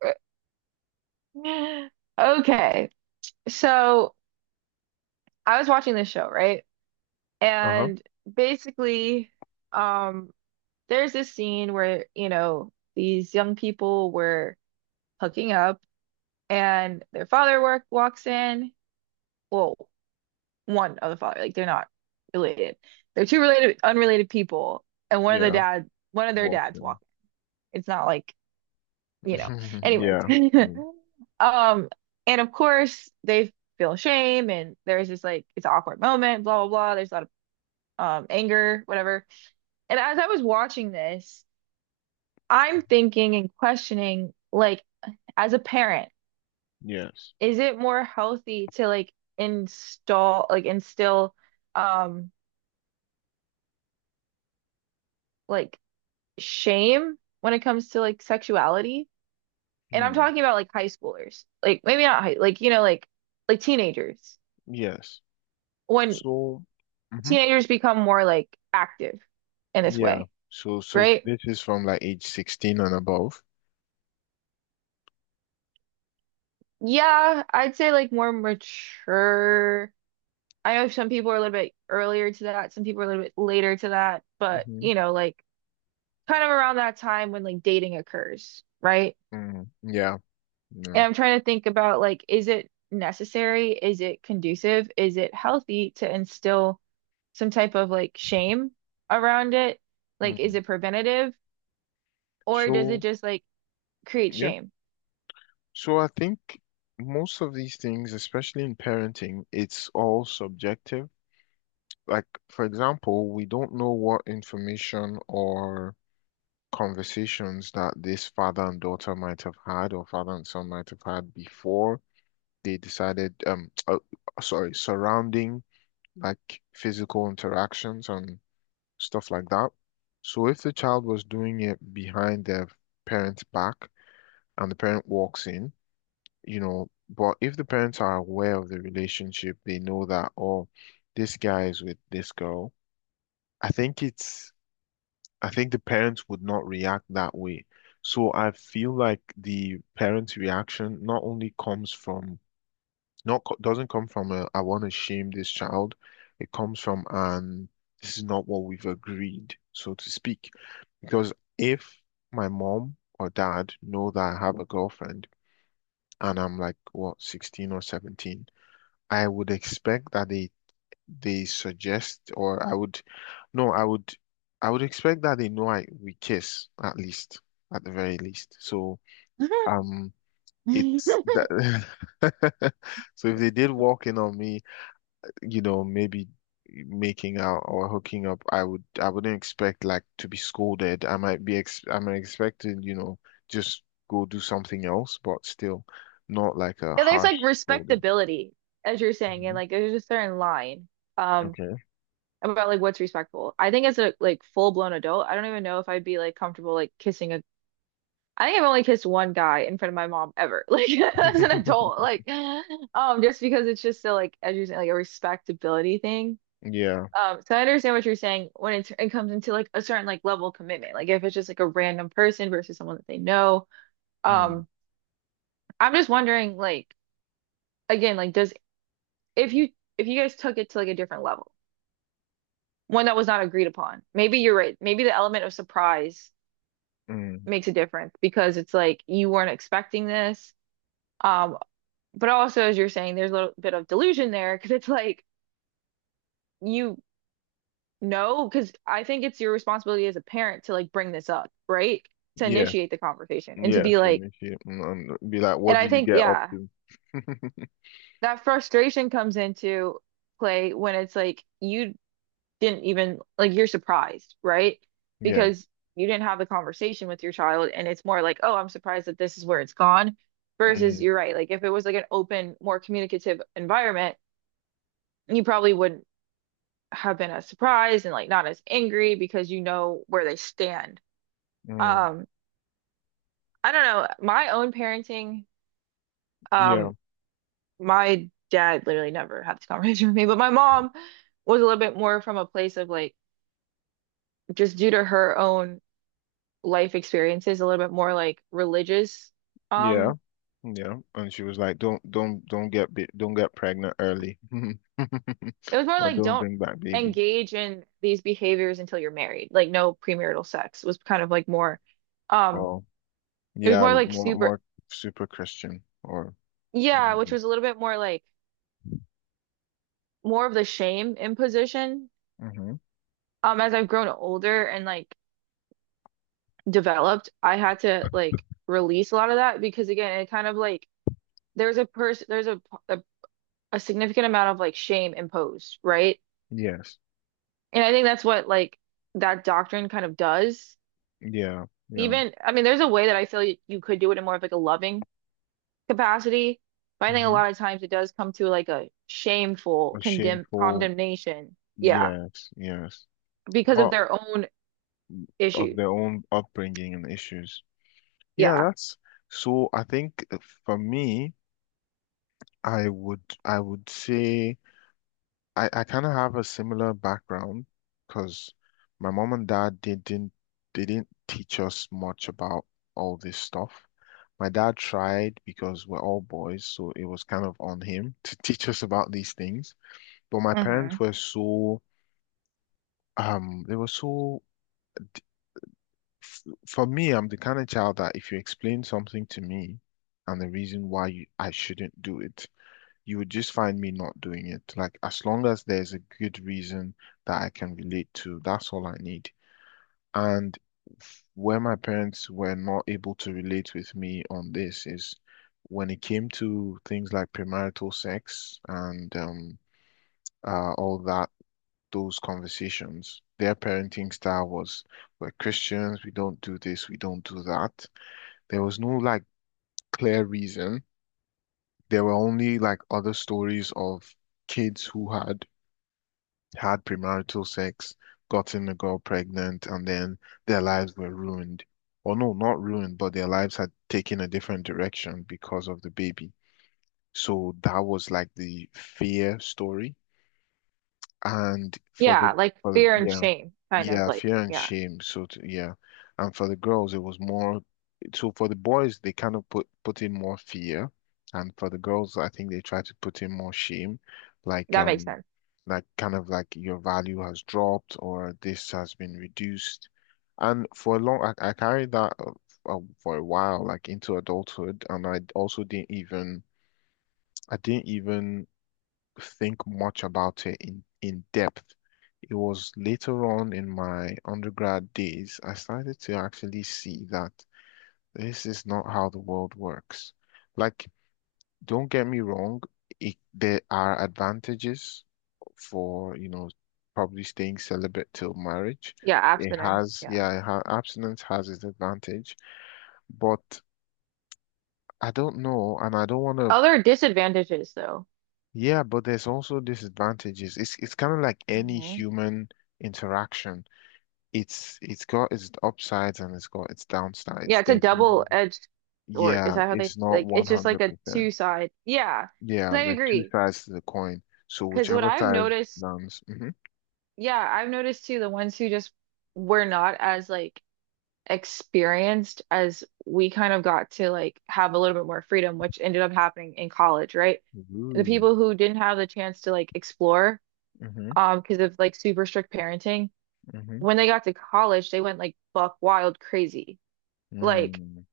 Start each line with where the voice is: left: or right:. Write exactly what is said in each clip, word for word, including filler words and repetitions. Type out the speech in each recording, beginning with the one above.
right: Okay. So I was watching this show, right?
left: Uh-huh.
right: And basically, um, there's this scene where, you know, these young people were hooking up and their father work walks in. Well, one of the father, like they're not related. They're two related, unrelated people, and one of the
left: Yeah.
right: dad, one of their
left: Walks
right: dads
left: in.
right: walk in. It's not like you know, anyways.
left: Yeah. Mm.
right: Um, and of course they feel shame and there's this like it's an awkward moment, blah blah blah. There's a lot of um anger, whatever. And as I was watching this, I'm thinking and questioning, like, as a parent,
left: Yes.
right: is it more healthy to like install like instill um like shame when it comes to like sexuality? And I'm
left: Hmm.
right: talking about like high schoolers. Like maybe not high, like you know, like like teenagers
left: Yes.
right: when
left: So, hmm
right: teenagers become more like active in this
left: Yeah.
right: way,
left: So, so
right: right?
left: this is from like age sixteen and above.
right: Yeah, I'd say like more mature. I know some people are a little bit earlier to that, some people are a little bit later to that, but
left: Mm-hmm.
right: you know, like kind of around that time when like dating occurs, right?
left: Mm. Yeah.
right: And
left: No.
right: I'm trying to think about like, is it necessary? Is it conducive? Is it healthy to instill some type of like shame around it? Like, is
left: Mm.
right: it preventative or does it
left: So,
right: just like create
left: yeah.
right: shame?
left: So I think most of these things, especially in parenting, it's all subjective. Like, for example, we don't know what information or conversations that this father and daughter might have had, or father and son might have had before they decided, um, uh, sorry, surrounding like physical interactions and stuff like that. So if the child was doing it behind their parent's back and the parent walks in, you know, but if the parents are aware of the relationship, they know that, oh, this guy is with this girl. I think it's I think the parents would not react that way. So I feel like the parents' reaction not only comes from not co- doesn't come from a I want to shame this child. It comes from an this is not what we've agreed, so to speak. Because if my mom or dad know that I have a girlfriend and I'm like what sixteen or seventeen, I would expect that they they suggest, or I would, no, I would, I would expect that they know I we kiss at least, at the very least. So um, it's that. So if they did walk in on me, you know, maybe making out or hooking up, I would, I wouldn't expect like to be scolded. I might be, ex I might expect to, you know, just go do something else, but still, not like a
right: Yeah, there's
left: harsh
right: like
left: scolding.
right: respectability, as you're saying, and
left: Mhm.
right: like there's a certain line um
left: Okay.
right: about like what's respectful. I think as a like full blown adult, I don't even know if I'd be like comfortable like kissing a I think I've only kissed one guy in front of my mom ever, like as an adult, like um just because it's just so like as you're saying, like a respectability thing.
left: Yeah.
right: Um, so I understand what you're saying when it, it comes into like a certain like level of commitment, like if it's just like a random person versus someone that they know.
left: Mm.
right: Um, I'm just wondering like again, like does if you if you guys took it to like a different level, one that was not agreed upon. Maybe you're right. Maybe the element of surprise
left: Mm.
right: makes a difference because it's like you weren't expecting this. Um, but also as you're saying, there's a little bit of delusion there because it's like you know, because I think it's your responsibility as a parent to like bring this up, right? To
left: Yeah,
right: initiate the conversation and to
left: yeah,
right: be like,
left: finish it and, and be like,
right: and
left: what do
right: I
left: you
right: think,
left: get up
right: yeah,
left: to?
right: that frustration comes into play when it's like you didn't even like you're surprised, right?
left: Yeah.
right: Because you didn't have the conversation with your child, and it's more like, oh, I'm surprised that this is where it's gone. Versus,
left: Mm,
right: you're right. Like if it was like an open, more communicative environment, you probably wouldn't have been as surprised and like not as angry because you know where they stand.
left: mm,
right: Um, I don't know. My own parenting,
left: yeah,
right: um, my dad literally never had this conversation with me, but my mom was a little bit more from a place of like just due to her own life experiences, a little bit more like religious.
left: yeah,
right: Um,
left: yeah. And she was like, don't, don't, don't get, ba- don't get pregnant early,
right: it was more
left: or
right: like
left: don't
right: don't
left: bring back babies.
right: engage in these behaviors until you're married. Like no premarital sex was kind of like more um
left: Oh,
right: it was
left: yeah,
right: more like
left: more,
right: super
left: more super Christian or.
right: yeah, which
left: Religious.
right: was a little bit more like more of the shame imposition.
left: Mm-hmm.
right: Um, as I've grown older and like developed, I had to like release a lot of that because again, it kind of like there's a person there's a, a a significant amount of like shame imposed, right?
left: Yes.
right: And I think that's what like that doctrine kind of does.
left: Yeah. Yeah.
right: Even, I mean, there's a way that I feel you, you could do it in more of like a loving capacity, but I think a
left: Mm-hmm.
right: lot of times it does come to like a shameful
left: A
right: condemn
left: shameful.
right: condemnation. Yeah,
left: Yes. Yes.
right: because of
left: Part
right: their own
left: of
right: issues.
left: their own upbringing and issues. Yeah,
right: Yeah.
left: that's so I think uh, for me, I would I would say I, I kind of have a similar background because my mom and dad they didn't they didn't teach us much about all this stuff. My dad tried because we're all boys, so it was kind of on him to teach us about these things. But my parents
right: Hmm.
left: were so um they were so f- for me, I'm the kind of child that if you explain something to me and the reason why you, I shouldn't do it. You would just find me not doing it. Like, as long as there's a good reason that I can relate to, that's all I need. And f- where my parents were not able to relate with me on this is when it came to things like premarital sex and um, uh, all that, those conversations. Their parenting style was, we're Christians, we don't do this, we don't do that. There was no like clear reason. There were only like other stories of kids who had had premarital sex, gotten a girl pregnant, and then their lives were ruined. Or no, not ruined, but their lives had taken a different direction because of the baby. So that was like the fear story. And for the,
right: Yeah, like
left: for the
right: fear and
left: yeah,
right: shame, kind of
left: yeah,
right: like,
left: fear and
right: yeah,
left: shame. So t yeah, and for the girls, it was more. So for the boys, they kind of put put in more fear, and for the girls, I think they try to put in more shame, like
right: that makes
left: um,
right: sense.
left: like kind of like your value has dropped or this has been reduced, and for a long, I, I carried that uh, f- uh, for a while, like into adulthood, and I also didn't even I didn't even think much about it in, in depth. It was later on in my undergrad days, I started to actually see that this is not how the world works. Like, don't get me wrong, it, there are advantages for, you know, probably staying celibate till marriage.
right: Yeah,
left: It
right: abstinence.
left: has,
right: Yeah.
left: yeah, it ha abstinence has its advantage, but I don't know, and I don't want to
right: Other disadvantages though.
left: Yeah, but there's also disadvantages. It's it's kind of like any
right: Hmm.
left: human interaction. It's it's got its upsides and it's got its
right: Yeah,
left: downsides.
right: it's a
left: There's no,
right: double-edged sword. Is
left: yeah,
right: that how they
left: it's not
right: like it's just like a two
left: one hundred percent.
right: side. Yeah. 'Cause
left: Yeah,
right: I
left: there are two
right: agree.
left: sides to the coin. So
right: Cause what
left: whichever
right: I've
left: side
right: noticed,
left: lands, hmm
right: yeah, I've noticed too, the ones who just were not as like experienced as we kind of got to like have a little bit more freedom, which ended up happening in college, right? The
left: Ooh,
right: people who didn't have the chance to like explore,
left: hmm
right: um, because of like super strict parenting,
left: hmm
right: when they got to college, they went like buck wild crazy. Like
left: Mm.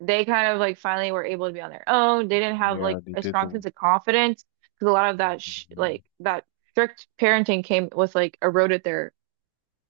right: they kind of like finally were able to be on their own. They didn't have like
left: Yeah, they
right: a
left: did the
right: strong sense of confidence because a lot of that sh
left: mm,
right: like that strict parenting came with like eroded their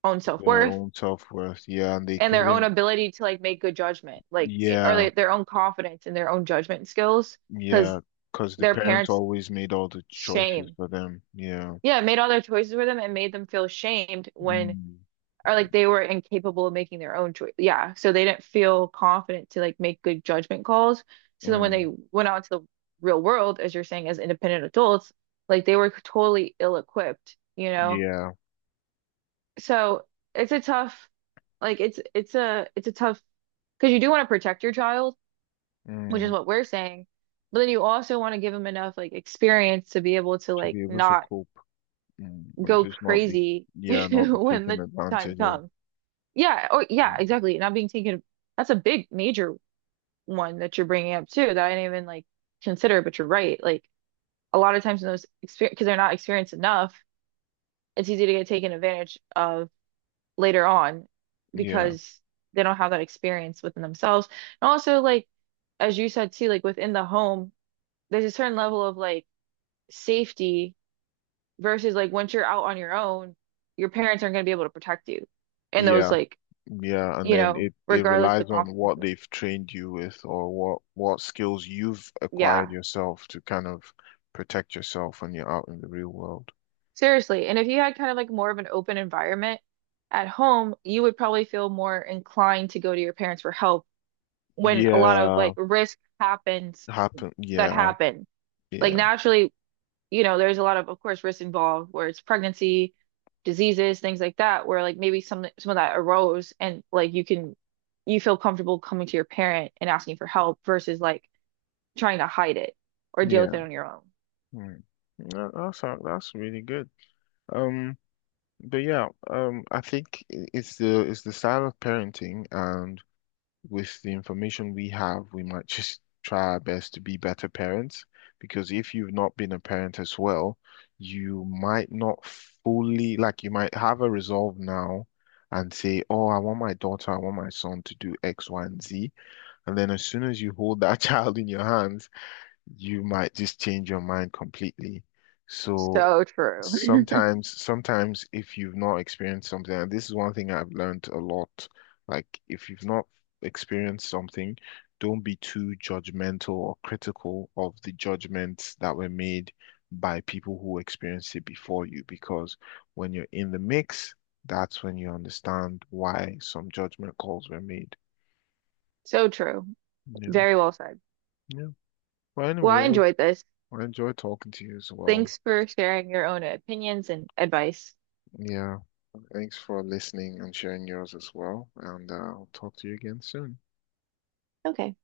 right: own
left: their
right: self-worth
left: own self-worth. Yeah, and they
right: and their own
left: couldn't.
right: ability to like make good judgment, like eh, or
left: Yeah,
right: like, their own confidence and their own judgment skills because
left: yeah, because the
right: their
left: parents
right: parents
left: always made all the choices
right: shame.
left: for them. Yeah.
right: Yeah, it made all their choices for them and made them feel shamed when
left: Mm,
right: or like they were incapable of making their own choice. Yeah, so they didn't feel confident to like make good judgment calls. So then when they
left: mm,
right: went out to the real world, as you're saying, as independent adults, like they were totally ill-equipped, you know?
left: yeah,
right: So it's a tough, like it's it's a it's a tough because you do want to protect your child, which
left: mm,
right: is what we're saying, but then you also want to give them enough like experience to be able to
left: to
right: like
left: be able to
right: not
left: cope mm, and
right: go
left: just not be,
right: crazy
left: yeah, not be
right: when
left: taken
right: the time
left: advantage of.
right: comes. Yeah, or yeah,
left: Mm,
right: exactly. Not being taken. That's a big major one that you're bringing up too that I didn't even like consider, but you're right. Like a lot of times in those experience because they're not experienced enough, it's easy to get taken advantage of later on
left: Yeah,
right: because they don't have that experience within themselves. And also like as you said too, like within the home, there's a certain level of like safety versus like once you're out on your own, your parents aren't going to be able to protect you in those
left: yeah,
right: like,
left: yeah, and
right: you
left: then
right: know,
left: it it
right: regardless of the
left: relies on what
right: consequences.
left: they've trained you with or what what skills you've acquired
right: Yeah.
left: yourself to kind of protect yourself when you're out in the real world.
right: Seriously. And if you had kind of like more of an open environment at home, you would probably feel more inclined to go to your parents for help when a lot of
left: Yeah,
right: like risk happens
left: happen.
right: that
left: Yeah,
right: happen. Like
left: yeah,
right: naturally, you know, there's a lot of, of course, risk involved where it's pregnancy, diseases, things like that, where like maybe some some of that arose and like you can you feel comfortable coming to your parent and asking for help versus like trying to hide it or deal with
left: yeah.
right: it on your own.
left: Mm. That, that's that's really good. Um. But yeah, um, I think i- it's the it's the style of parenting, and with the information we have, we might just try our best to be better parents. Because if you've not been a parent as well, you might not fully like you might have a resolve now and say, "Oh, I want my daughter, I want my son to do X, Y, and Z," and then as soon as you hold that child in your hands, you might just change your mind completely. So
right: So true.
left: Sometimes, sometimes if you've not experienced something, and this is one thing I've learned a lot, like if you've not experienced something, don't be too judgmental or critical of the judgments that were made by people who experienced it before you, because when you're in the mix, that's when you understand why some judgment calls were made,
right: So true.
left: you know.
right: Very well said.
left: Yeah. But
right: Well,
left: anyway,
right: I
left: it was,
right: enjoyed this.
left: I enjoyed talking to you as well.
right: Thanks for sharing your own opinions and advice.
left: Yeah. Thanks for listening and sharing yours as well. And uh, I'll talk to you again soon.
right: Okay.